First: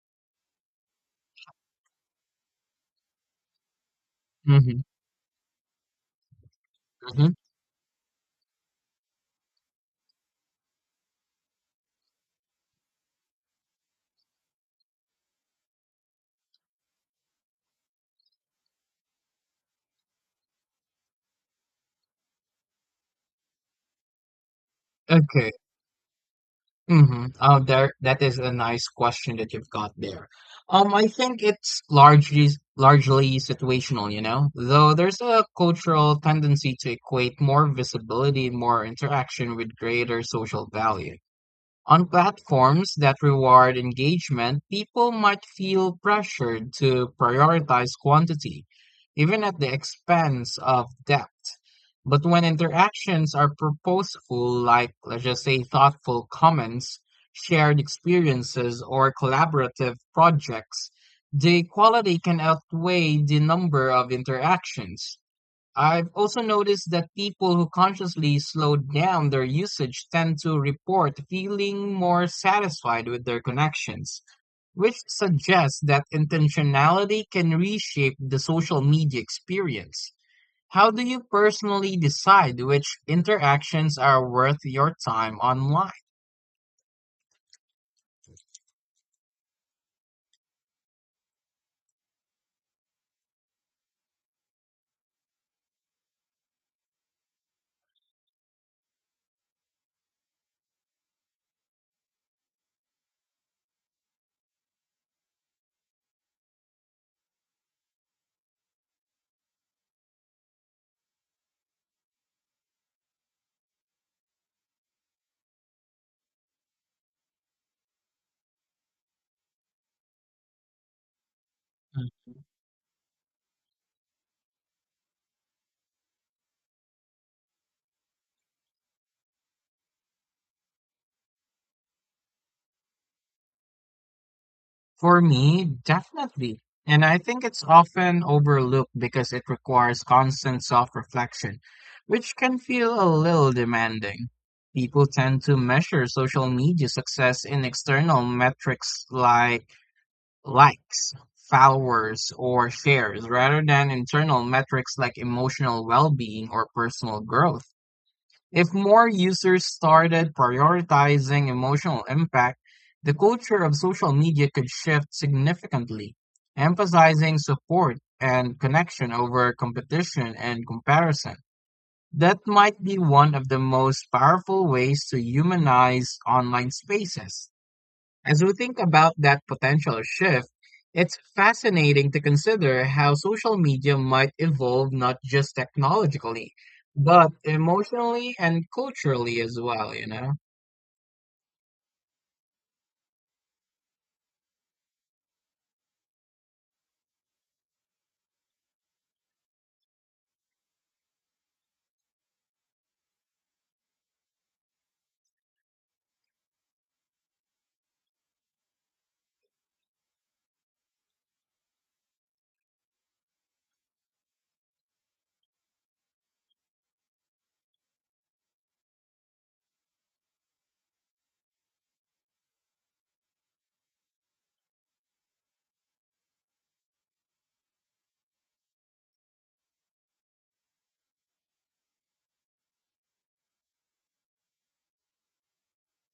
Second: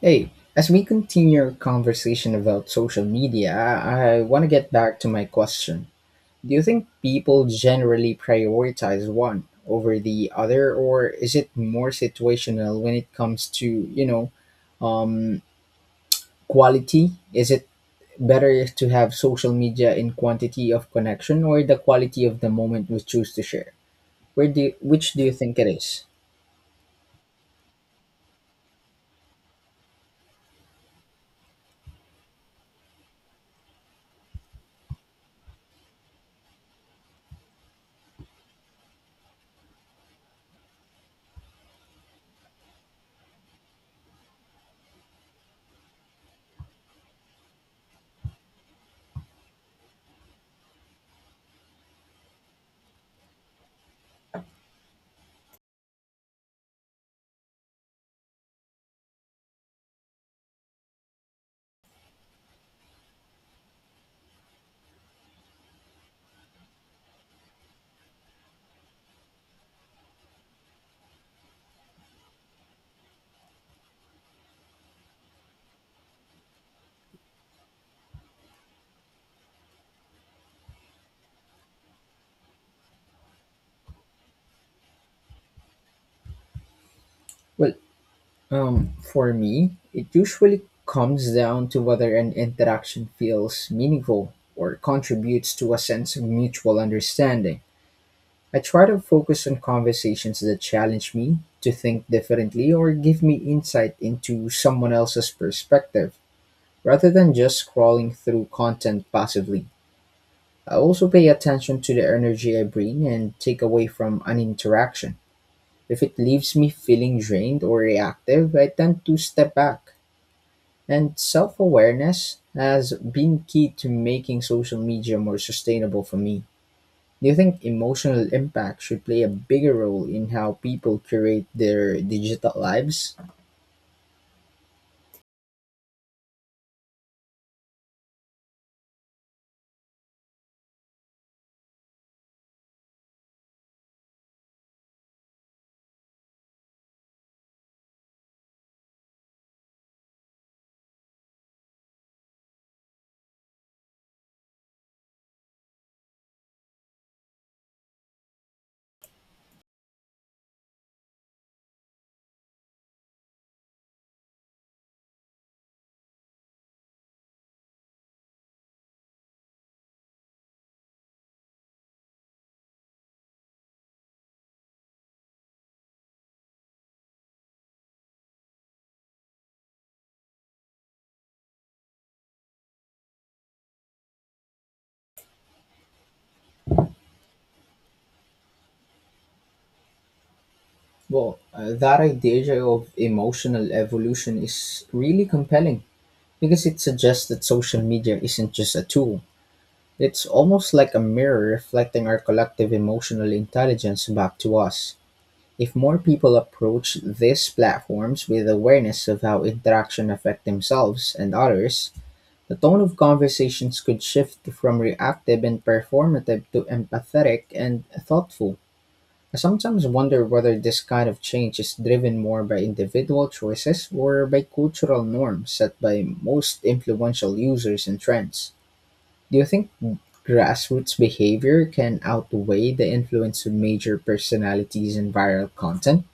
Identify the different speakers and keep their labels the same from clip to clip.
Speaker 1: Hey, as we continue our conversation about social media, I want to get
Speaker 2: Mhm,
Speaker 1: back to my question. Do you think
Speaker 2: mhm.
Speaker 1: people generally prioritize one over the other, or is it more situational when it comes to, um, quality? Is it better to have social media in quantity of connection or the quality of the moment we choose to share? Which do you
Speaker 2: Okay.
Speaker 1: think it is?
Speaker 2: Mhm. Oh, there, that is a nice question that you've got there. I think it's largely situational, you know, though there's a cultural tendency to equate more visibility, more interaction with greater social value. On platforms that reward engagement, people might feel pressured to prioritize quantity, even at the expense of depth. But when interactions are purposeful, like let's just say thoughtful comments, shared experiences, or collaborative projects, the quality can outweigh the number of interactions. I've also noticed that people who consciously slow down their usage tend to report feeling more satisfied with their connections, which suggests that intentionality can reshape the social media experience. How do you personally decide which interactions are worth your time online?
Speaker 1: Well, for me, it usually comes down to whether an interaction feels meaningful or contributes to a sense of mutual understanding. I try to focus on conversations that challenge me to think differently or give me insight into someone else's perspective, rather than just scrolling through content passively. I also pay attention to the energy I bring and take away from an interaction. If it leaves me feeling drained or reactive, I tend to step back. And self awareness has been key to making social media more sustainable for me. Do you think emotional impact should play a bigger role in how people curate their digital lives?
Speaker 2: For me, definitely. And I think it's often overlooked because it requires constant self-reflection, which can feel a little demanding. People tend to measure social media success in external metrics like likes, followers, or shares, rather than internal metrics like emotional well-being or personal growth. If more users started prioritizing emotional impact, the culture of social media could shift significantly, emphasizing support and connection over competition and comparison. That might be one of the most powerful ways to humanize online spaces. As we think about that potential shift, it's fascinating to consider how social media might evolve not just technologically, but emotionally and culturally as well, you know?
Speaker 1: Well, that idea of emotional evolution is really compelling because it suggests that social media isn't just a tool. It's almost like a mirror reflecting our collective emotional intelligence back to us. If more people approach these platforms with awareness of how interaction affect themselves and others, the tone of conversations could shift from reactive and performative to empathetic and thoughtful. I sometimes wonder whether this kind of change is driven more by individual choices or by cultural norms set by most influential users and trends. Do you think grassroots behavior can outweigh the influence of major personalities and viral content?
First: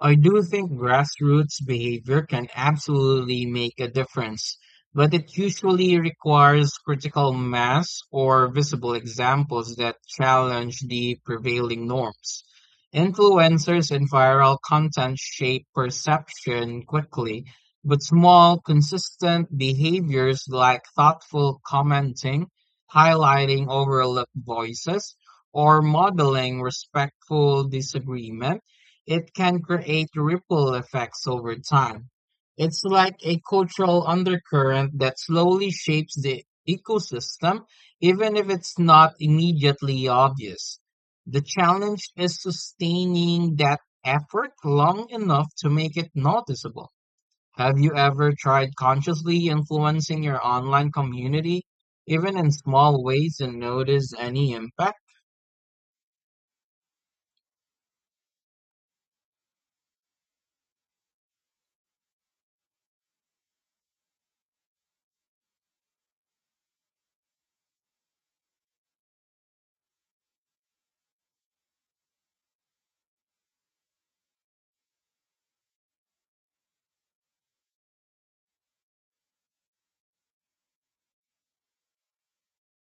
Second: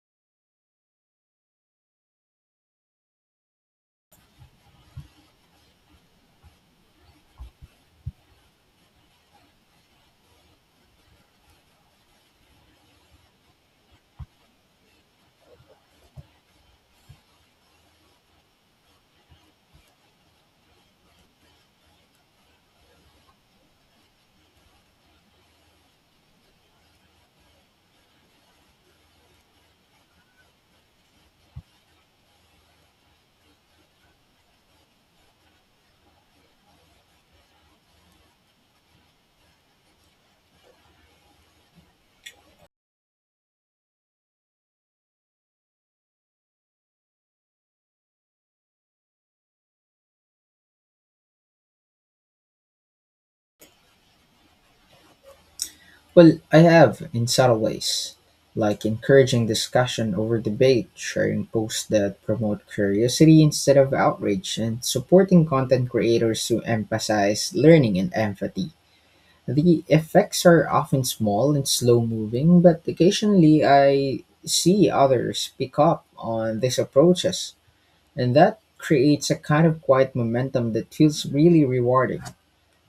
Speaker 2: I do think grassroots behavior can absolutely make a difference, but it usually requires critical mass or visible examples that challenge the prevailing norms. Influencers and viral content shape perception quickly, but small, consistent behaviors like thoughtful commenting, highlighting overlooked voices, or modeling respectful disagreement it can create ripple effects over time. It's like a cultural undercurrent that slowly shapes the ecosystem, even if it's not immediately obvious. The challenge is sustaining that effort long enough to make it noticeable. Have you ever tried consciously influencing your online community, even in small ways, and noticed any impact?
Speaker 1: Well, I have in subtle ways, like encouraging discussion over debate, sharing posts that promote curiosity instead of outrage, and supporting content creators who emphasize learning and empathy. The effects are often small and slow moving, but occasionally I see others pick up on these approaches, and that creates a kind of quiet momentum that feels really rewarding.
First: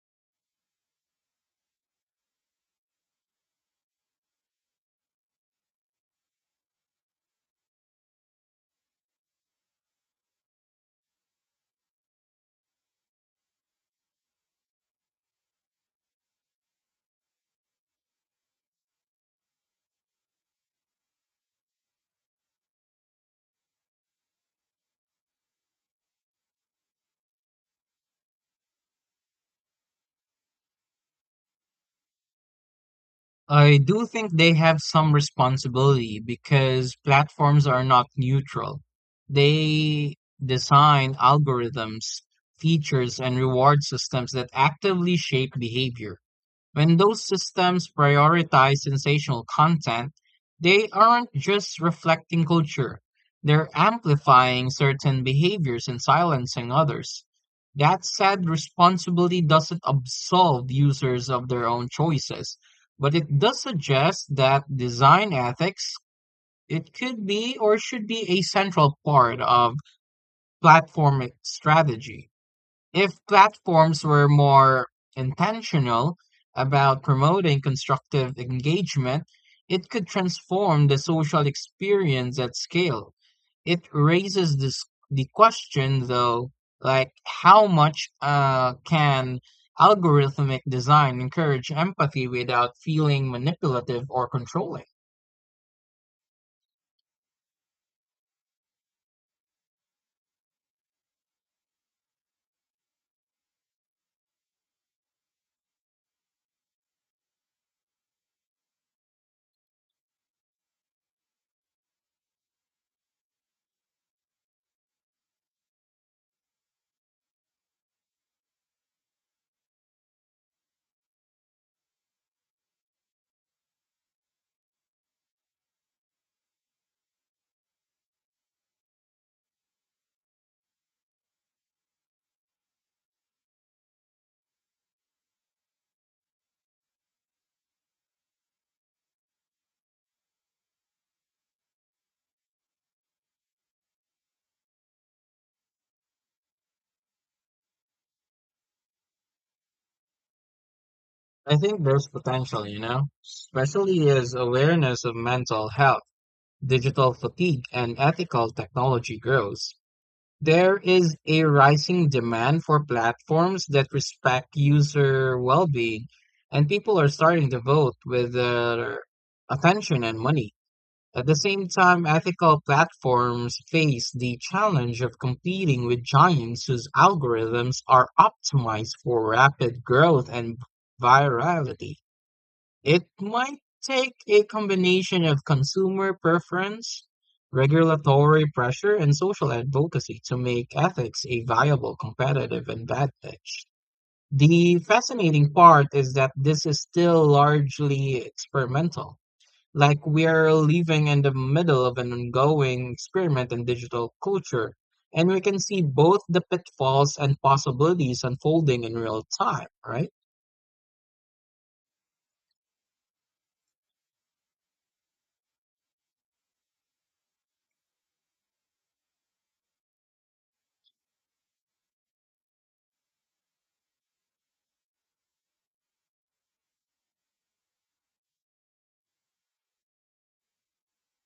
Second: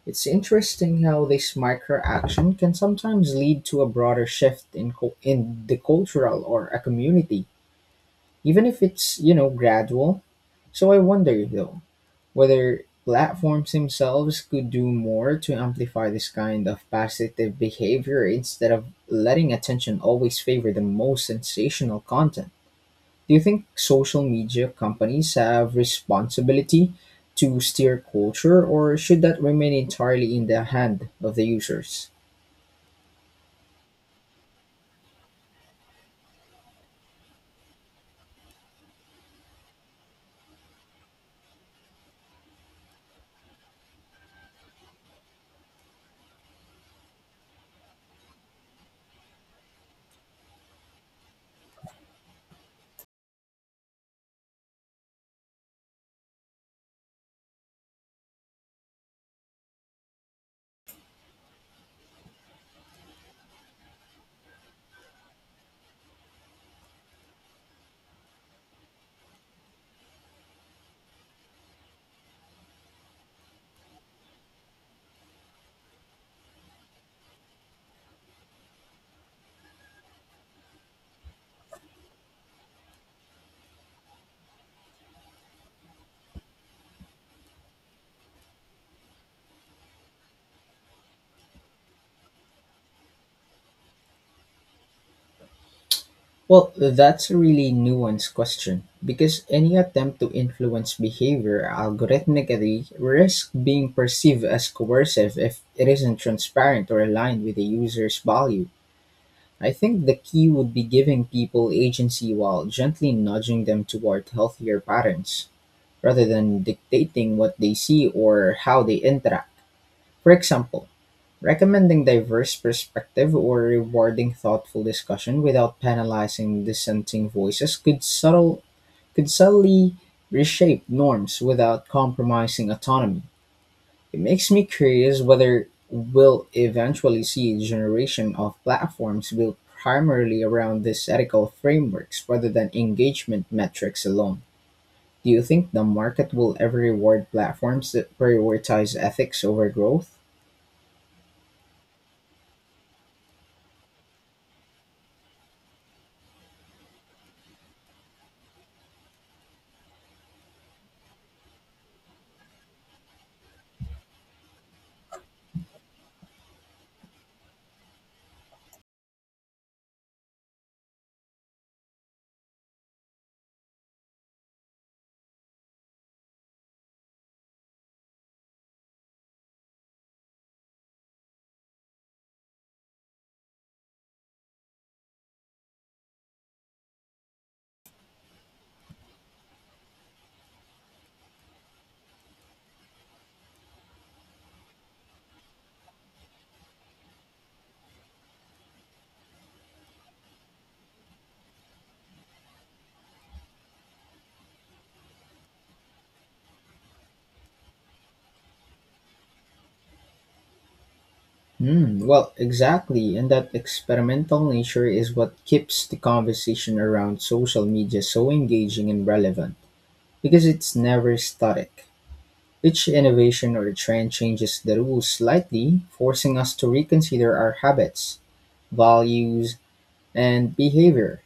Speaker 1: It's interesting how this micro-action can sometimes lead to a broader shift in the cultural or a community, even if it's gradual. So I wonder though whether platforms themselves could do more to amplify this kind of positive behavior instead of letting attention always favor the most sensational content. Do you think social media companies have responsibility to steer culture or should that remain entirely in the hand of the users?
Speaker 2: I do think they have some responsibility because platforms are not neutral. They design algorithms, features, and reward systems that actively shape behavior. When those systems prioritize sensational content, they aren't just reflecting culture, they're amplifying certain behaviors and silencing others. That said, responsibility doesn't absolve users of their own choices, but it does suggest that design ethics it could be or should be a central part of platform strategy. If platforms were more intentional about promoting constructive engagement, it could transform the social experience at scale. It raises this, the question, though, like how much can algorithmic design encourage empathy without feeling manipulative or controlling?
Speaker 1: Well, that's a really nuanced question because any attempt to influence behavior algorithmically risks being perceived as coercive if it isn't transparent or aligned with the user's value. I think the key would be giving people agency while gently nudging them toward healthier patterns, rather than dictating what they see or how they interact. For example, recommending diverse perspective or rewarding thoughtful discussion without penalizing dissenting voices could subtly reshape norms without compromising autonomy. It makes me curious whether we'll eventually see a generation of platforms built primarily around these ethical frameworks rather than engagement metrics alone. Do you think the market will ever reward platforms that prioritize ethics over growth?
Speaker 2: I think there's potential, you know, especially as awareness of mental health digital fatigue and ethical technology grows, there is a rising demand for platforms that respect user well being, and people are starting to vote with their attention and money. At the same time, ethical platforms face the challenge of competing with giants whose algorithms are optimized for rapid growth and virality. It might take a combination of consumer preference, regulatory pressure, and social advocacy to make ethics a viable competitive advantage. The fascinating part is that this is still largely experimental. Like we're living in the middle of an ongoing experiment in digital culture, and we can see both the pitfalls and possibilities unfolding in real time, right?
Speaker 1: Well, exactly, and that experimental nature is what keeps the conversation around social media so engaging and relevant, because it's never static. Each innovation or trend changes the rules slightly, forcing us to reconsider our habits, values, and behavior.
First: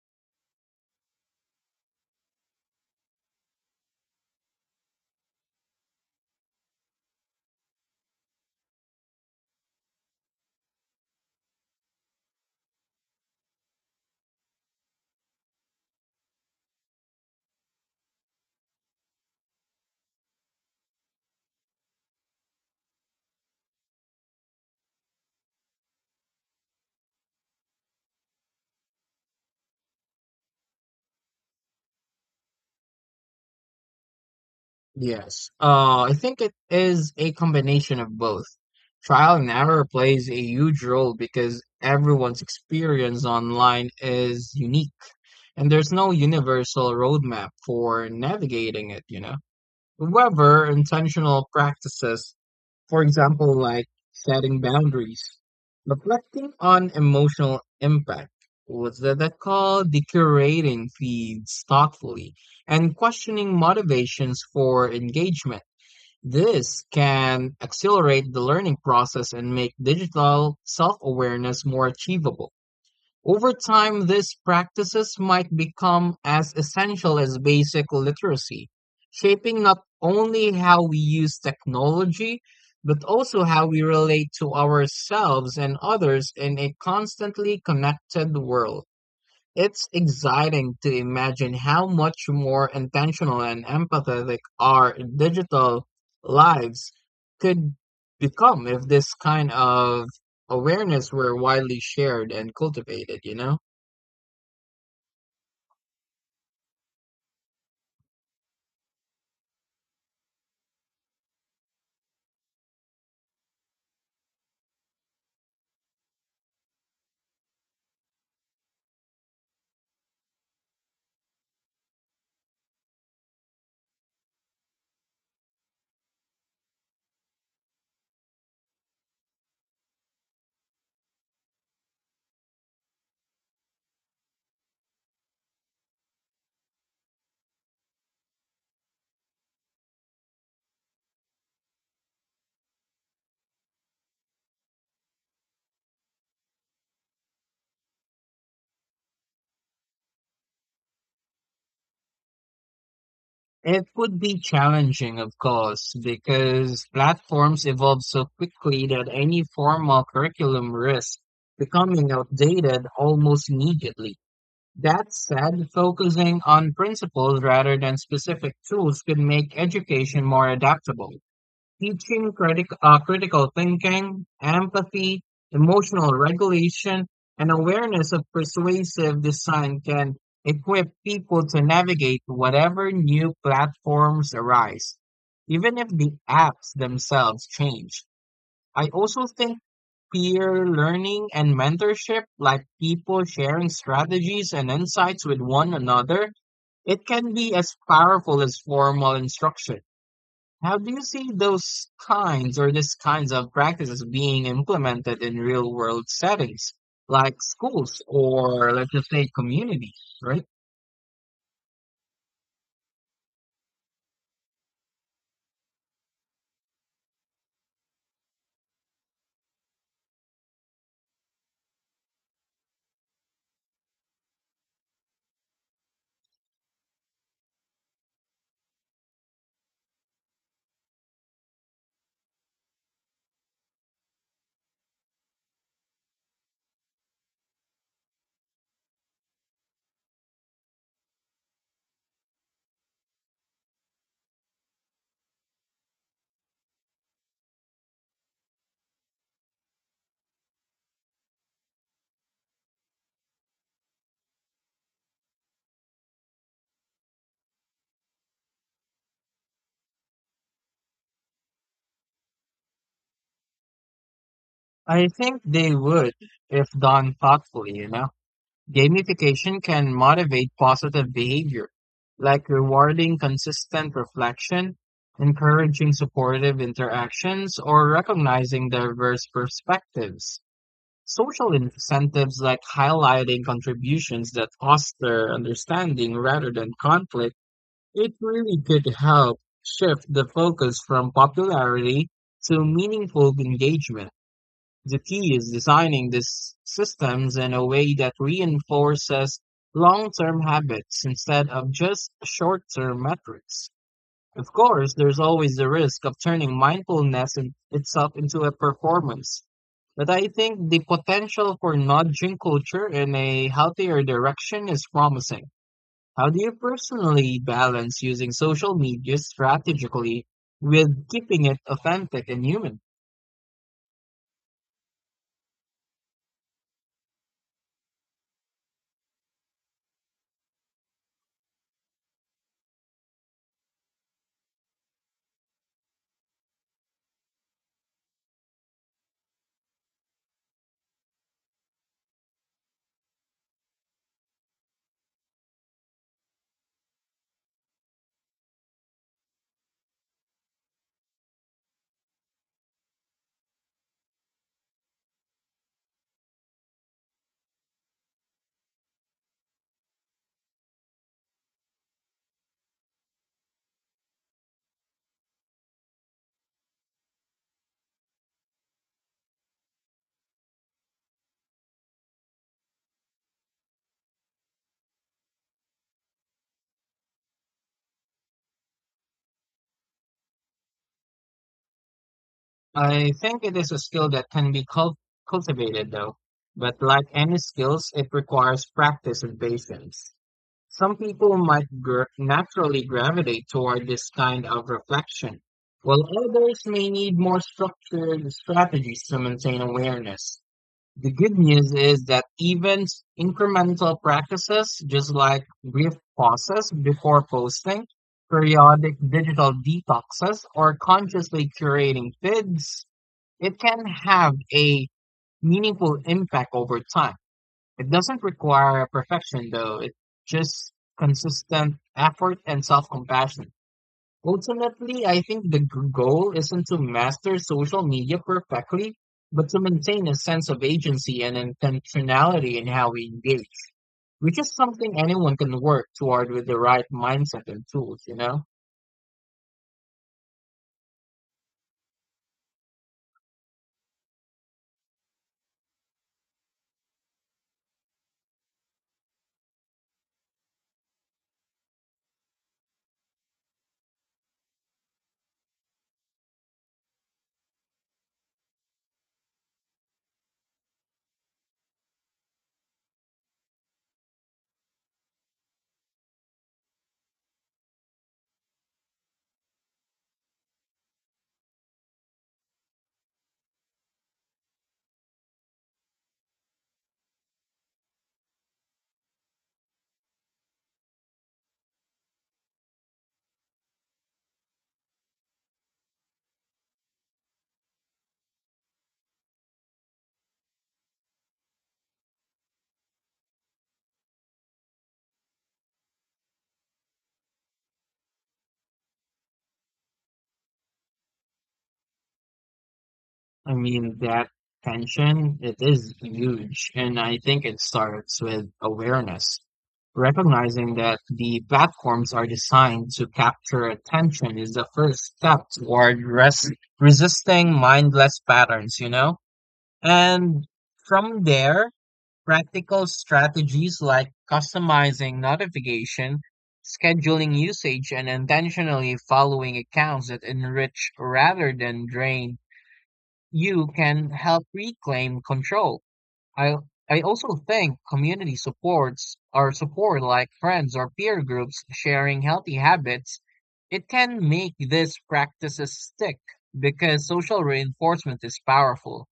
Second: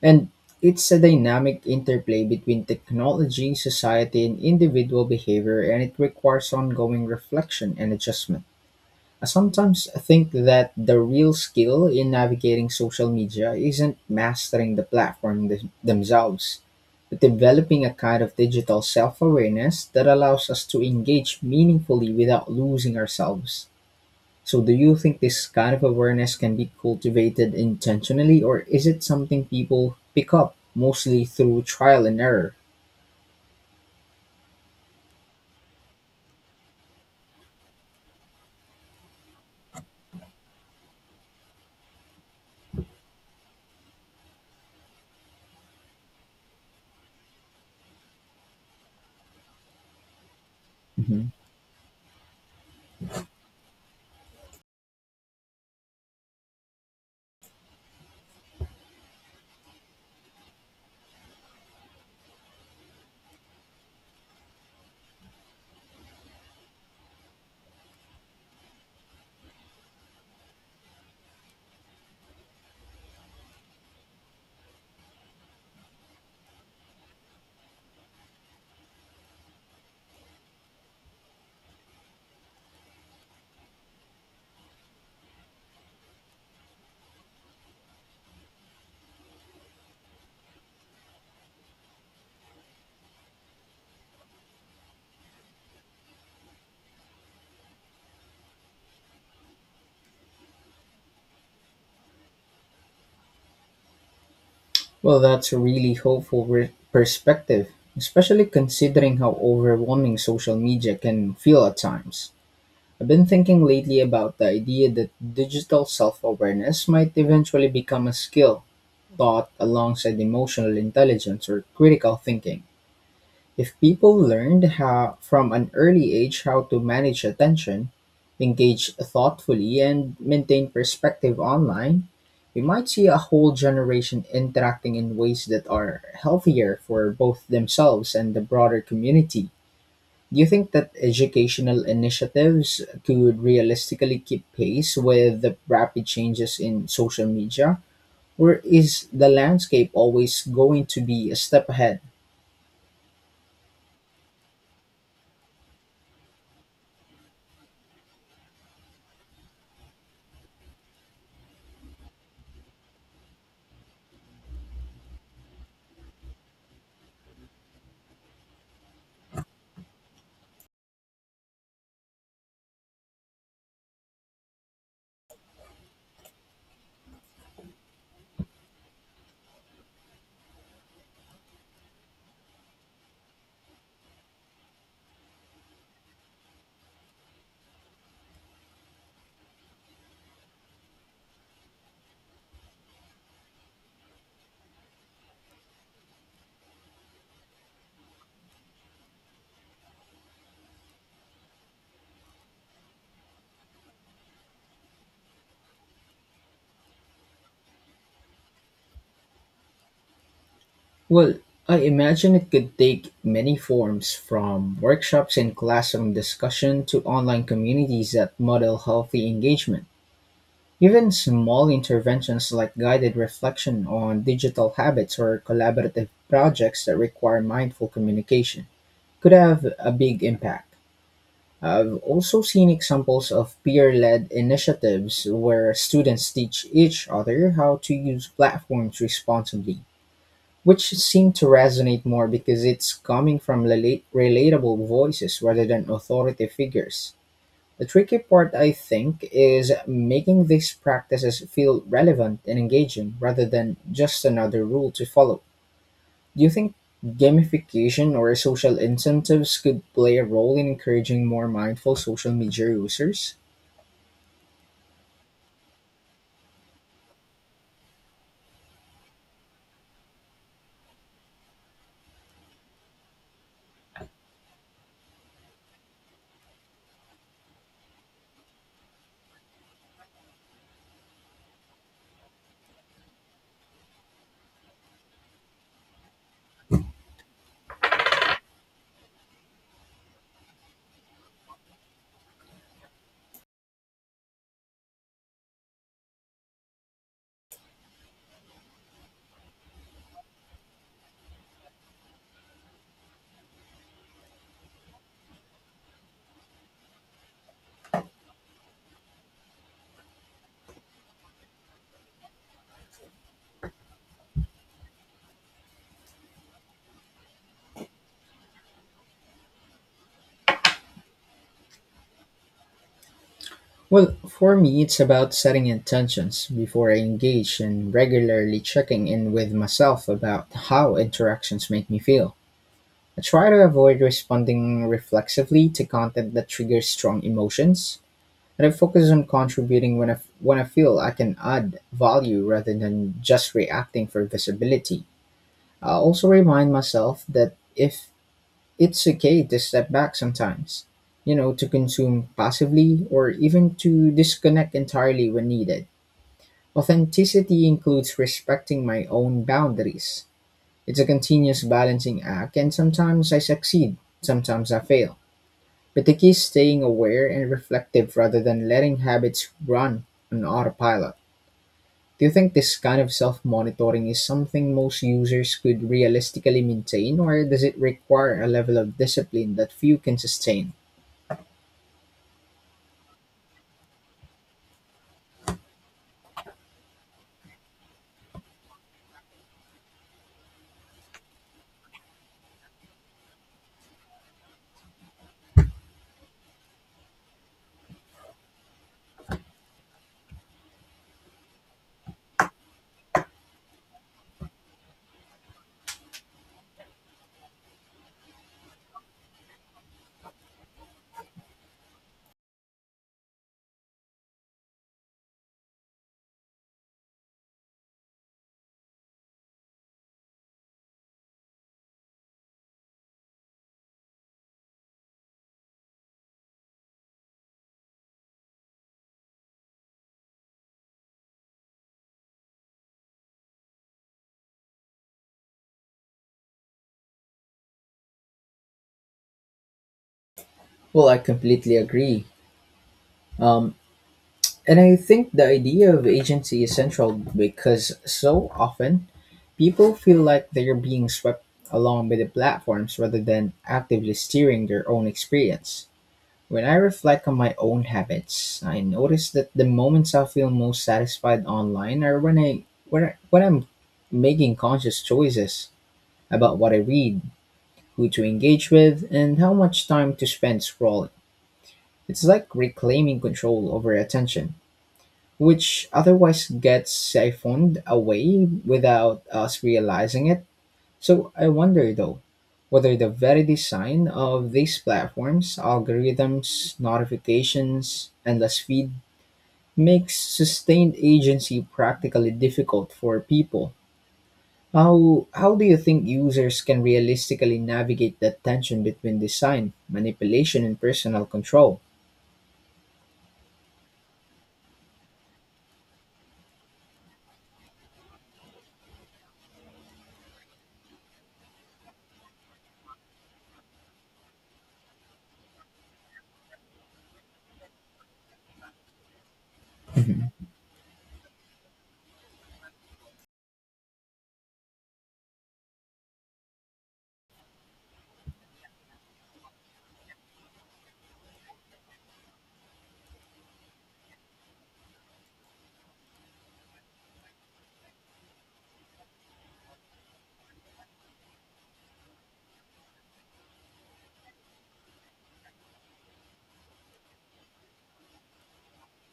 Speaker 1: And it's a dynamic interplay between technology, society, and individual behavior, and it requires ongoing reflection and adjustment. I sometimes think that the real skill in navigating social media isn't mastering themselves, but developing a kind of digital self awareness that allows us to engage meaningfully without losing ourselves. So do you think this kind of awareness can be cultivated intentionally or is it something people pick up mostly through trial and error?
Speaker 2: Yes. I think it is a combination of both. Trial and error plays a huge role because everyone's experience online is unique, and there's no universal roadmap for navigating it, you know. However,
Speaker 1: Mhm.
Speaker 2: intentional practices for example, like setting boundaries, reflecting on emotional impact. What's that, that called? Decorating feeds thoughtfully and questioning motivations for engagement. This can accelerate the learning process and make digital self awareness more achievable. Over time, these practices might become as essential as basic literacy, shaping not only how we use technology, but also how we relate to ourselves and others in a constantly connected world. It's exciting to imagine how much more intentional and empathetic our digital lives could become if this kind of awareness were widely shared and cultivated, you know?
Speaker 1: Well, that's a really hopeful perspective, especially considering how overwhelming social media can feel at times. I've been thinking lately about the idea that digital self awareness might eventually become a skill taught alongside emotional intelligence or critical thinking. If people learned how from an early age how to manage attention, engage thoughtfully, and maintain perspective online, we might see a whole generation interacting in ways that are healthier for both themselves and the broader community. Do you think that educational initiatives could realistically keep pace with the rapid changes in social media? Or is the landscape always going to be a step ahead?
Speaker 2: It would be challenging, of course, because platforms evolve so quickly that any formal curriculum risks becoming outdated almost immediately. That said, focusing on principles rather than specific tools could make education more adaptable teaching critical thinking, empathy, emotional regulation, and awareness of persuasive design can equip people to navigate whatever new platforms arise, even if the apps themselves change. I also think peer learning and mentorship, like people sharing strategies and insights with one another, it can be as powerful as formal instruction. How do you see those kinds or these kinds of practices being implemented in real world settings, like schools or let's just say communities, right?
Speaker 1: Well, I imagine it could take many forms, from workshops and classroom discussion to online communities that model healthy engagement. Even small interventions like guided reflection on digital habits or collaborative projects that require mindful communication could have a big impact. I've also seen examples of peer led initiatives where students teach each other how to use platforms responsibly which seem to resonate more because it's coming from relatable voices rather than authority figures. The tricky part, I think, is making these practices feel relevant and engaging rather than just another rule to follow. Do you think gamification or social incentives could play a role in encouraging more mindful social media users?
Speaker 2: I think they would if done thoughtfully, you know. Gamification can motivate positive behavior, like rewarding consistent reflection, encouraging supportive interactions, or recognizing diverse perspectives. Social incentives like highlighting contributions that foster understanding rather than conflict, it really could help shift the focus from popularity to meaningful engagement. The key is designing these systems in a way that reinforces long term habits instead of just short term metrics. Of course, there's always the risk of turning mindfulness in itself into a performance. But I think the potential for nudging culture in a healthier direction is promising. How do you personally balance using social media strategically with keeping it authentic and human?
Speaker 1: Well, for me, it's about setting intentions before I engage and regularly checking in with myself about how interactions make me feel. I try to avoid responding reflexively to content that triggers strong emotions, and I focus on contributing when I feel I can add value rather than just reacting for visibility. I also remind myself that if it's okay to step back sometimes to consume passively or even to disconnect entirely when needed. Authenticity includes respecting my own boundaries. It's a continuous balancing act, and sometimes I succeed, sometimes I fail. But the key is staying aware and reflective rather than letting habits run on autopilot. Do you think this kind of self monitoring is something most users could realistically maintain, or does it require a level of discipline that few can sustain?
Speaker 2: I think it is a skill that can be cultivated, though. But like any skills, it requires practice and patience. Some people might naturally gravitate toward this kind of reflection, while others may need more structured strategies to maintain awareness. The good news is that even incremental practices, just like brief pauses before posting, periodic digital detoxes, or consciously curating feeds, it can have a meaningful impact over time. It doesn't require perfection, though. It's just consistent effort and self-compassion. Ultimately, I think the goal isn't to master social media perfectly, but to maintain a sense of agency and intentionality in how we engage, which is something anyone can work toward with the right mindset and tools, you know?
Speaker 1: Well, I completely agree. Um, and I think the idea of agency is central because so often people feel like they're being swept along by the platforms rather than actively steering their own experience. When I reflect on my own habits, I notice that the moments I feel most satisfied online are when I'm making conscious choices about what I read, who to engage with, and how much time to spend scrolling. It's like reclaiming control over attention, which otherwise gets siphoned away without us realizing it. So I wonder though, whether the very design of these platforms, algorithms, notifications, endless feed, makes sustained agency practically difficult for people. How do you think users can realistically navigate the tension between design, manipulation, and personal control?
Speaker 2: I mean, that tension, it is huge. And I think it starts with awareness. Recognizing that the platforms are designed to capture attention is the first step toward resisting mindless patterns, you know? And from there, practical strategies like customizing notification, scheduling usage, and intentionally following accounts that enrich rather than drain you can help reclaim control. I I also think community supports or support like friends or peer groups sharing healthy habits, it can make these practices stick because social reinforcement is powerful.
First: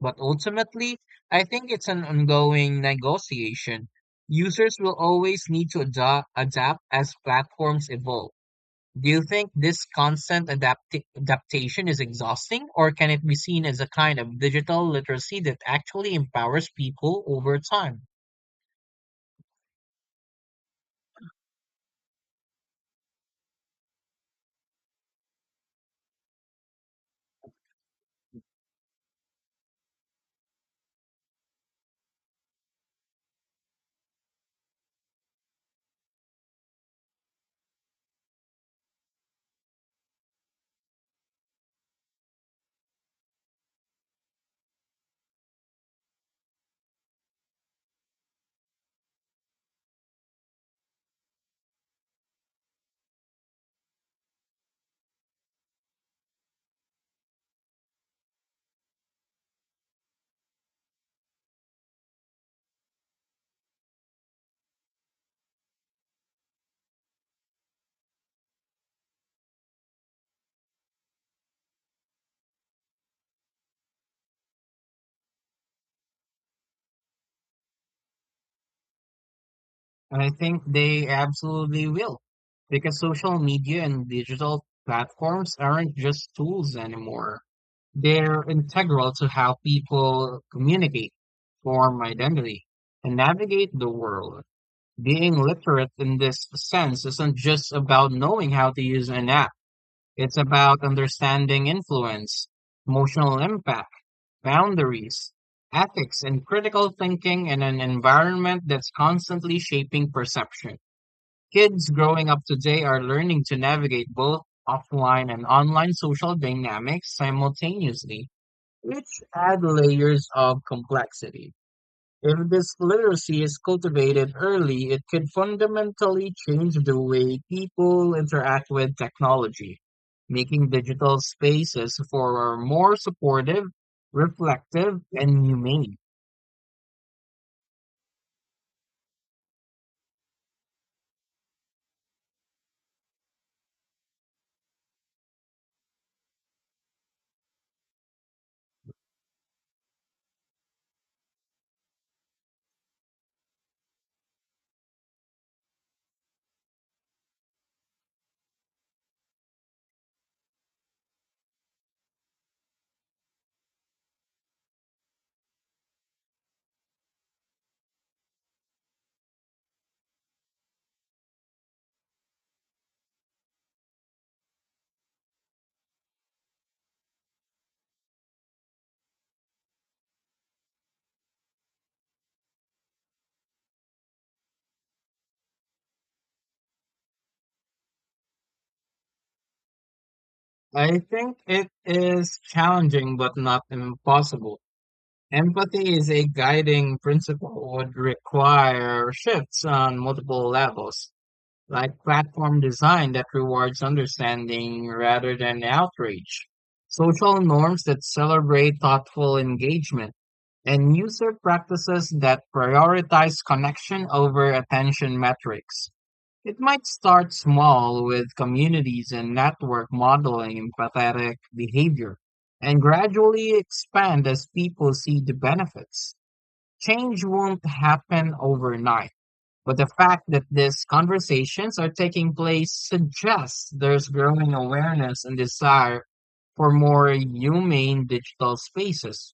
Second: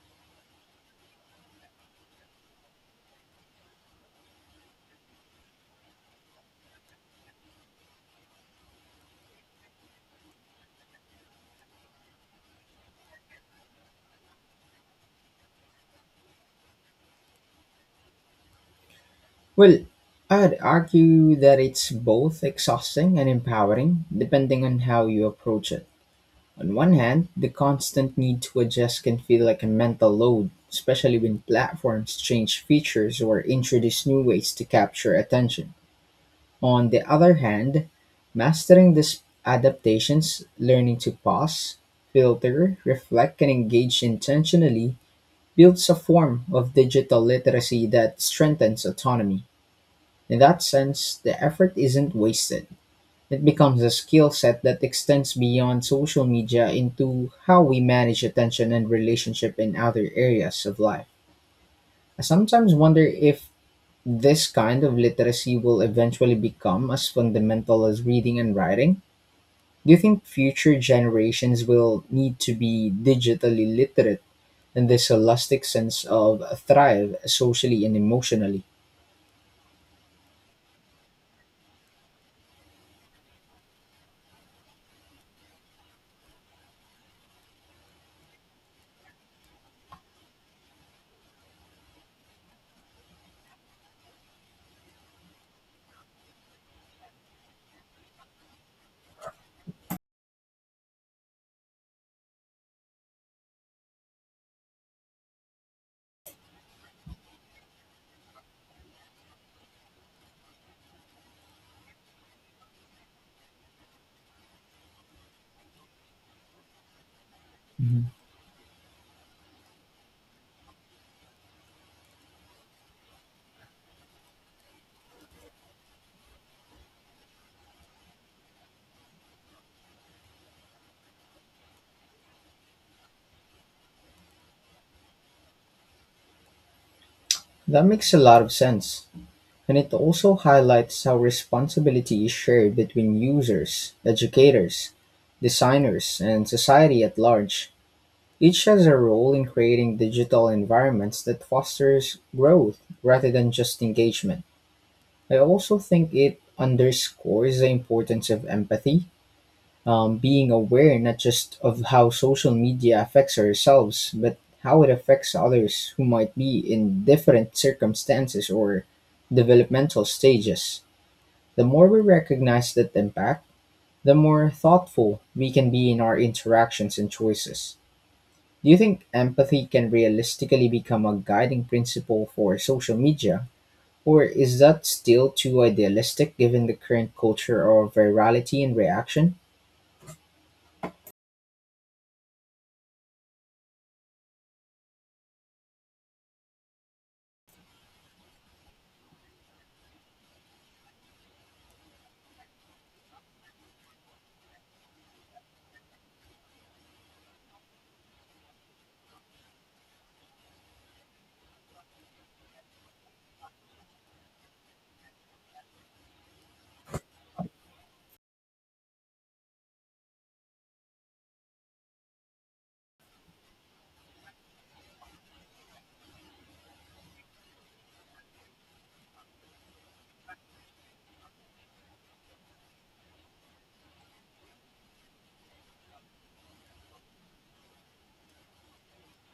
Speaker 2: But ultimately, I think it's an ongoing negotiation. Users will always need to adapt as platforms evolve. Do you think this constant adaptation is exhausting, or can it be seen as a kind of digital literacy that actually empowers people over time?
Speaker 1: Well, I'd argue that it's both exhausting and empowering, depending on how you approach it. On one hand, the constant need to adjust can feel like a mental load, especially when platforms change features or introduce new ways to capture attention. On the other hand, mastering these adaptations, learning to pause, filter, reflect, and engage intentionally builds a form of digital literacy that strengthens autonomy. In that sense, the effort isn't wasted. It becomes a skill set that extends beyond social media into how we manage attention and relationship in other areas of life. I sometimes wonder if this kind of literacy will eventually become as fundamental as reading and writing. Do you think future generations will need to be digitally literate in this holistic sense of thrive socially and emotionally?
Speaker 2: And I think they absolutely will, because social media and digital platforms aren't just tools anymore. They're integral to how people communicate, form identity, and navigate the world. Being literate in this sense isn't just about knowing how to use an app. It's about understanding influence, emotional impact, boundaries, ethics, and critical thinking in an environment that's constantly shaping perception. Kids growing up today are learning to navigate both offline and online social dynamics
Speaker 1: Mhm.
Speaker 2: simultaneously, which add layers of complexity. If this literacy is cultivated early, it could fundamentally change the way people interact with technology, making digital spaces for more supportive, reflective, and humane.
Speaker 1: That makes a lot of sense. And it also highlights how responsibility is shared between users, educators, designers, and society at large. Each has a role in creating digital environments that fosters growth rather than just engagement. I also think it underscores the importance of empathy, being aware not just of how social media affects ourselves, but how it affects others who might be in different circumstances or developmental stages. The more we recognize that impact, the more thoughtful we can be in our interactions and choices. Do you think empathy can realistically become a guiding principle for social media? Or is that still too idealistic given the current culture of virality and reaction?
Speaker 2: I think it is challenging but not impossible. Empathy is a guiding principle would require shifts on multiple levels, like platform design that rewards understanding rather than outrage, social norms that celebrate thoughtful engagement, and user practices that prioritize connection over attention metrics. It might start small with communities and network modeling empathetic behavior and gradually expand as people see the benefits. Change won't happen overnight, but the fact that these conversations are taking place suggests there's growing awareness and desire for more humane digital spaces.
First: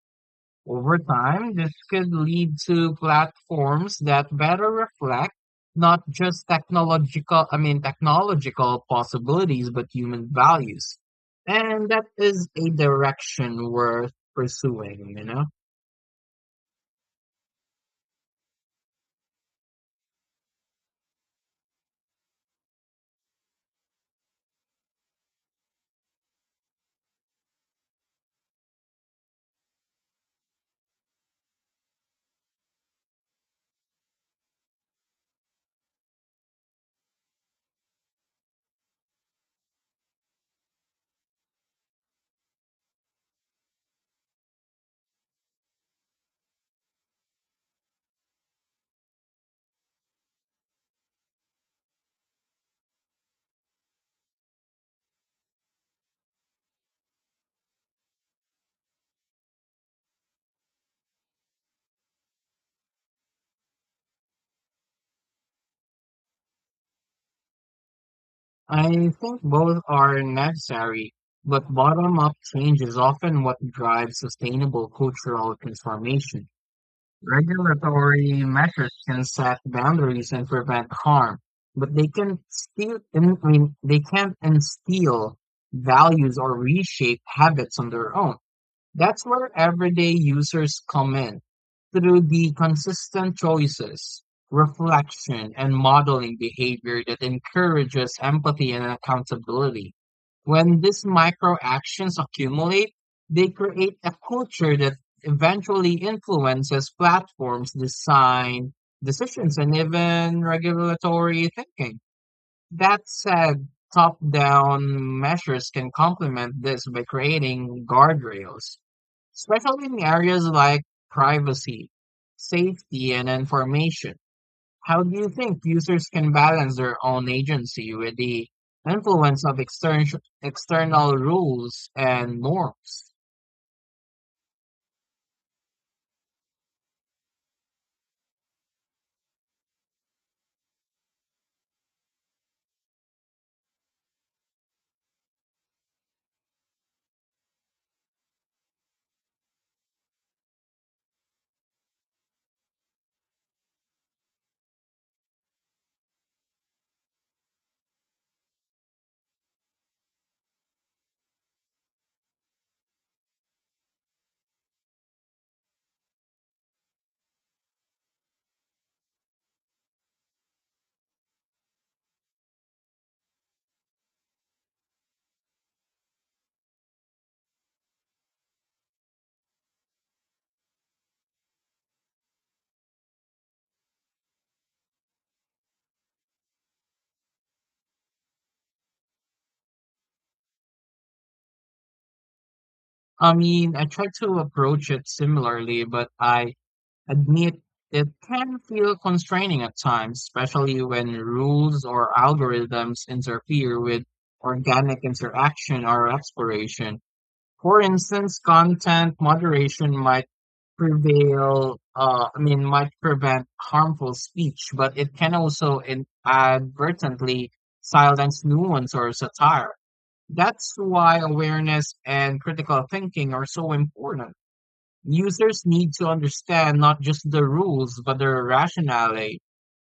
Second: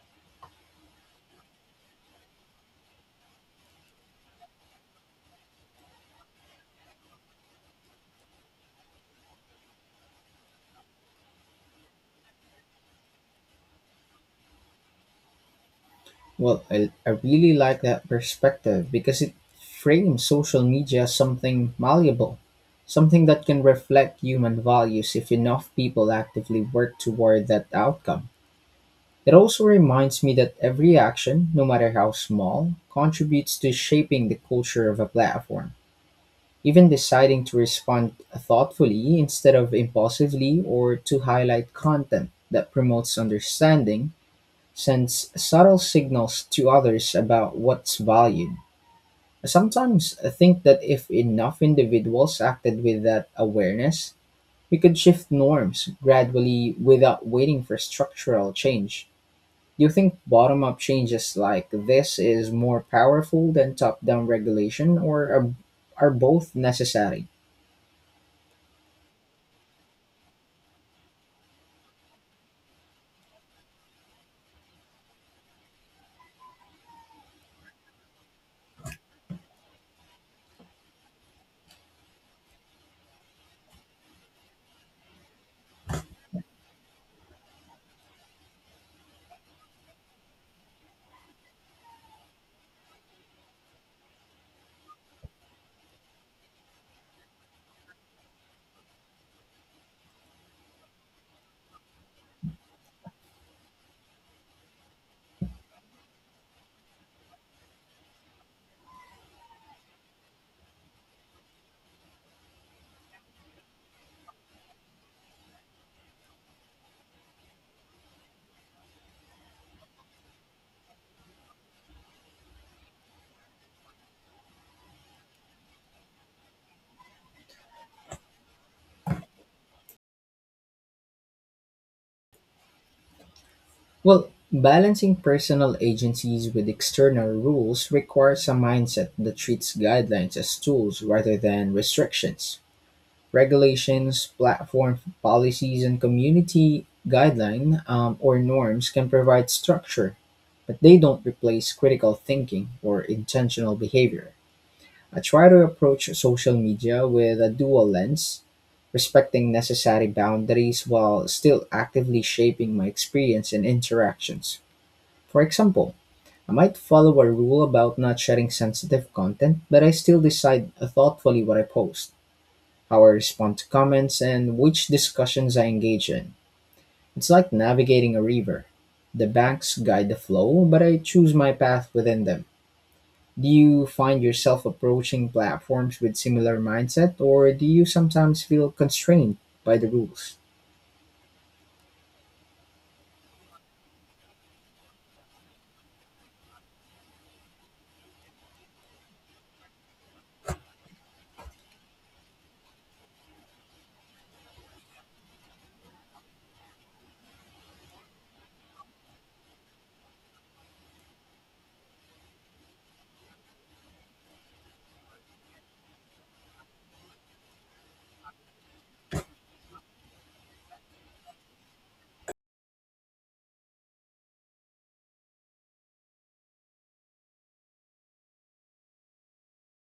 Speaker 2: Over time, this could lead to platforms that better reflect not just technological possibilities, but human values. And that is a direction worth pursuing, you know?
Speaker 1: Well, I really like that perspective because it frames social media as something malleable, something that can reflect human values if enough people actively work toward that outcome. It also reminds me that every action, no matter how small, contributes to shaping the culture of a platform. Even deciding to respond thoughtfully instead of impulsively or to highlight content that promotes understanding sends subtle signals to others about what's valued. I sometimes think that if enough individuals acted with that awareness, we could shift norms gradually without waiting for structural change. Do you think bottom up changes like this is more powerful than top down regulation are both necessary?
Speaker 2: I think both are necessary, but bottom up change is often what drives sustainable cultural transformation. Regulatory measures can set boundaries and prevent harm, but they can still, they can instill values or reshape habits on their own. That's where everyday users come in, through the consistent choices, reflection, and modeling behavior that encourages empathy and accountability. When these micro actions accumulate, they create a culture that eventually influences platforms' design, decisions, and even regulatory thinking. That said, top down measures can complement this by creating guardrails especially in areas like privacy, safety, and information. How do you think users can balance their own agency with the influence of external rules and norms?
Speaker 1: Well, balancing personal agencies with external rules requires a mindset that treats guidelines as tools rather than restrictions. Regulations, platform policies, and community guideline or norms can provide structure, but they don't replace critical thinking or intentional behavior. I try to approach social media with a dual lens, respecting necessary boundaries while still actively shaping my experience and interactions. For example, I might follow a rule about not sharing sensitive content, but I still decide thoughtfully what I post, how I respond to comments, and which discussions I engage in. It's like navigating a river. The banks guide the flow, but I choose my path within them. Do you find yourself approaching platforms with similar mindset or do you sometimes feel constrained by the rules?
Speaker 2: I mean, I try to approach it similarly, but I admit it can feel constraining at times, especially when rules or algorithms interfere with organic interaction or exploration. For instance, content moderation might might prevent harmful speech, but it can also in advertently silence nuance or satire. That's why awareness and critical thinking are so important. Users need to understand not just the rules, but their rationale,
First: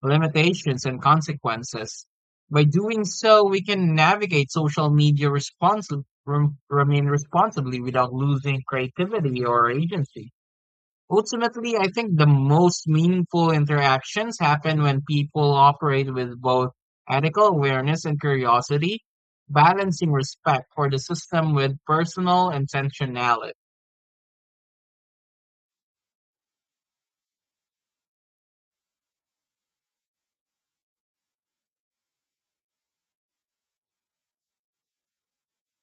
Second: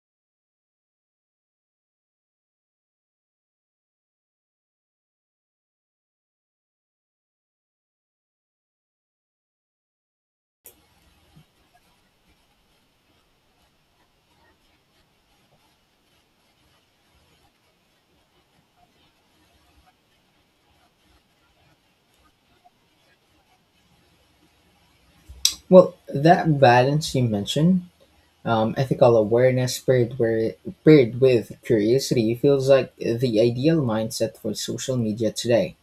Speaker 2: limitations, and consequences. By doing so, we can navigate social media responsibly, remain responsibly without losing creativity or agency. Ultimately, I think the most meaningful interactions happen when people operate with both ethical awareness and curiosity, balancing respect for the system with personal intentionality.
Speaker 1: Well, that balance you mentioned, ethical awareness paired, where, paired with curiosity, feels like the ideal mindset for social media today.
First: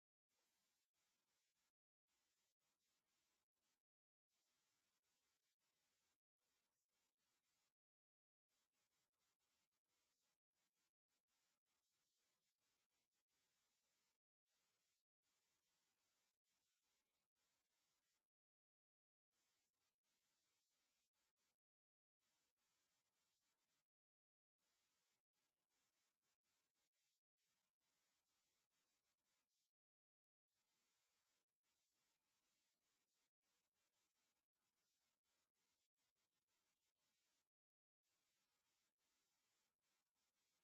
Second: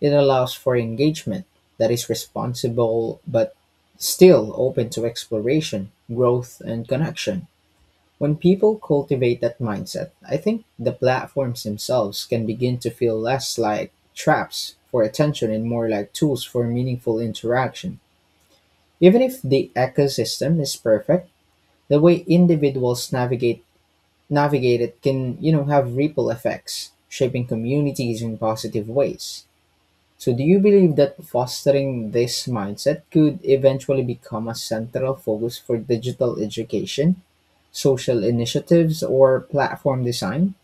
Speaker 1: It allows for engagement that is responsible but still open to exploration, growth, and connection. When people cultivate that mindset, I think the platforms themselves can begin to feel less like traps for attention and more like tools for meaningful interaction. Even if the ecosystem is perfect, the way individuals navigate it can, you know, have ripple effects, shaping communities in positive ways. So do you believe that fostering this mindset could eventually become a central focus for digital education, social initiatives or platform design?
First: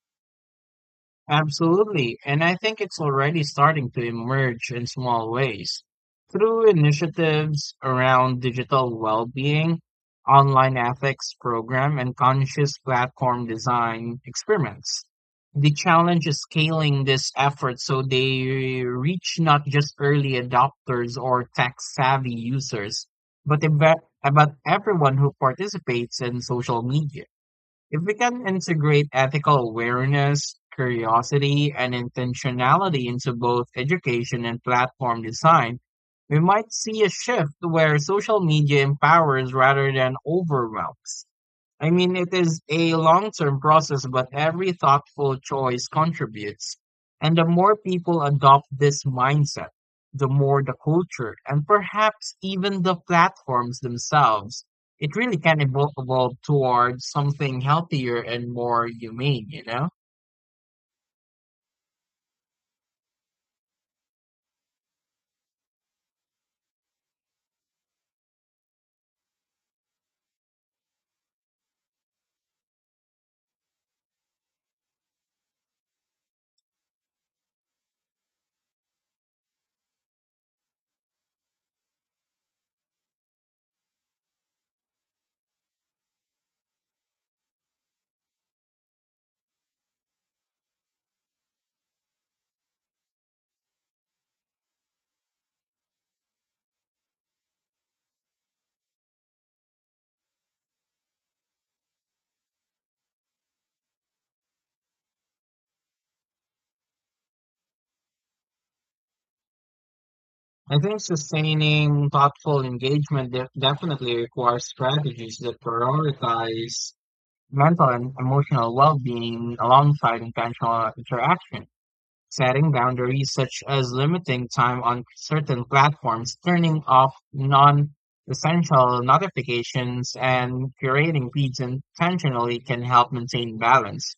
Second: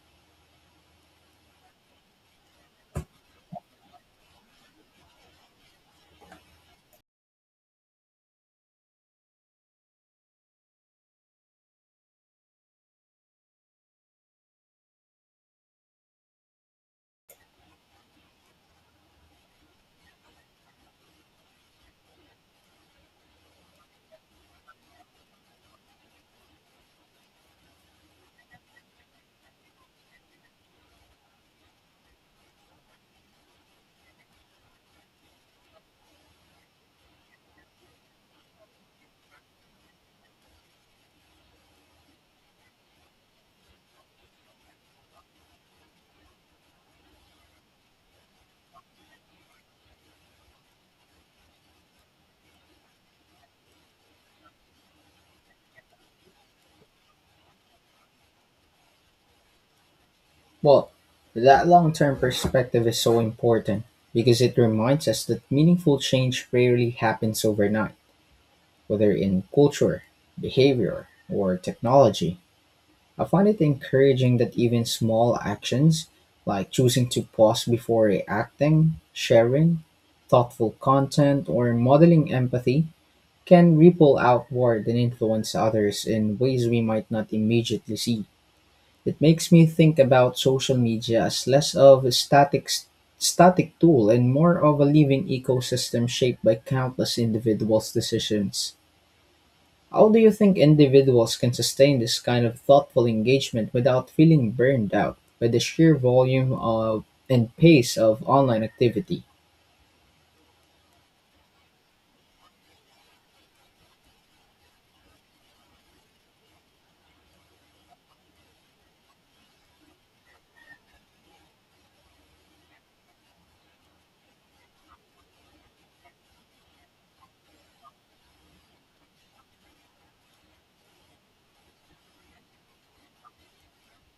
Speaker 2: Absolutely, and I think it's already starting to emerge in small ways. Through initiatives around digital well-being, online ethics program, and conscious platform design experiments. The challenge is scaling this effort so they reach not just early adopters or tech-savvy users, but, but everyone who participates in social media. If we can integrate ethical awareness, curiosity, and intentionality into both education and platform design, we might see a shift where social media empowers rather than overwhelms. I mean, it is a long-term process, but every thoughtful choice contributes. And the more people adopt this mindset, the more the culture and perhaps even the platforms themselves, it really can evolve towards something healthier and more humane, you know?
Speaker 1: Well, that long term perspective is so important because it reminds us that meaningful change rarely happens overnight, whether in culture, behavior, or technology. I find it encouraging that even small actions like choosing to pause before reacting, sharing, thoughtful content, or modeling empathy can ripple outward and influence others in ways we might not immediately see. It makes me think about social media as less of a static tool and more of a living ecosystem shaped by countless individuals' decisions. How do you think individuals can sustain this kind of thoughtful engagement without feeling burned out by the sheer volume of and pace of online activity?
Speaker 2: I think sustaining thoughtful engagement definitely requires strategies that prioritize mental and emotional well-being alongside intentional interaction. Setting boundaries such as limiting time on certain platforms, turning off non essential notifications, and curating feeds intentionally can help maintain balance.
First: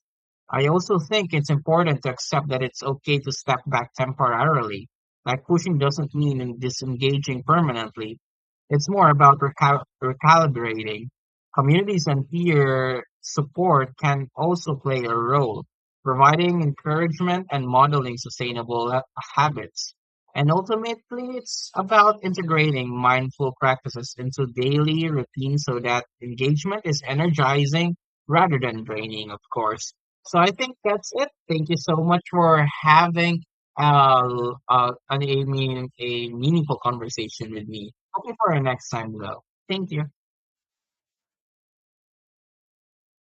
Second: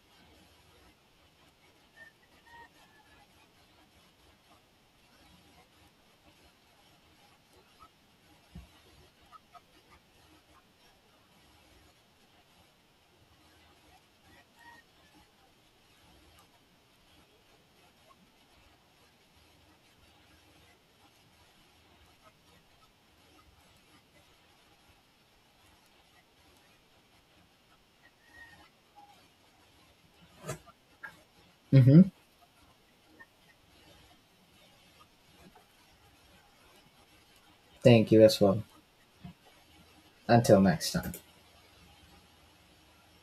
Speaker 2: I also think it's important to accept that it's okay to step back temporarily. Like pushing doesn't mean in disengaging permanently. It's more about recalibrating. Communities and peer support can also play a role providing encouragement and modeling sustainable habits. And ultimately, it's about integrating mindful practices into daily routines so that engagement is energizing rather than draining, of course. So I think that's it. Thank you so
Speaker 1: Hmm.
Speaker 2: much for having a meaningful conversation with me.
Speaker 1: Thank you
Speaker 2: Hoping
Speaker 1: as
Speaker 2: for our
Speaker 1: well.
Speaker 2: next time, though. Thank you.
Speaker 1: Until next time.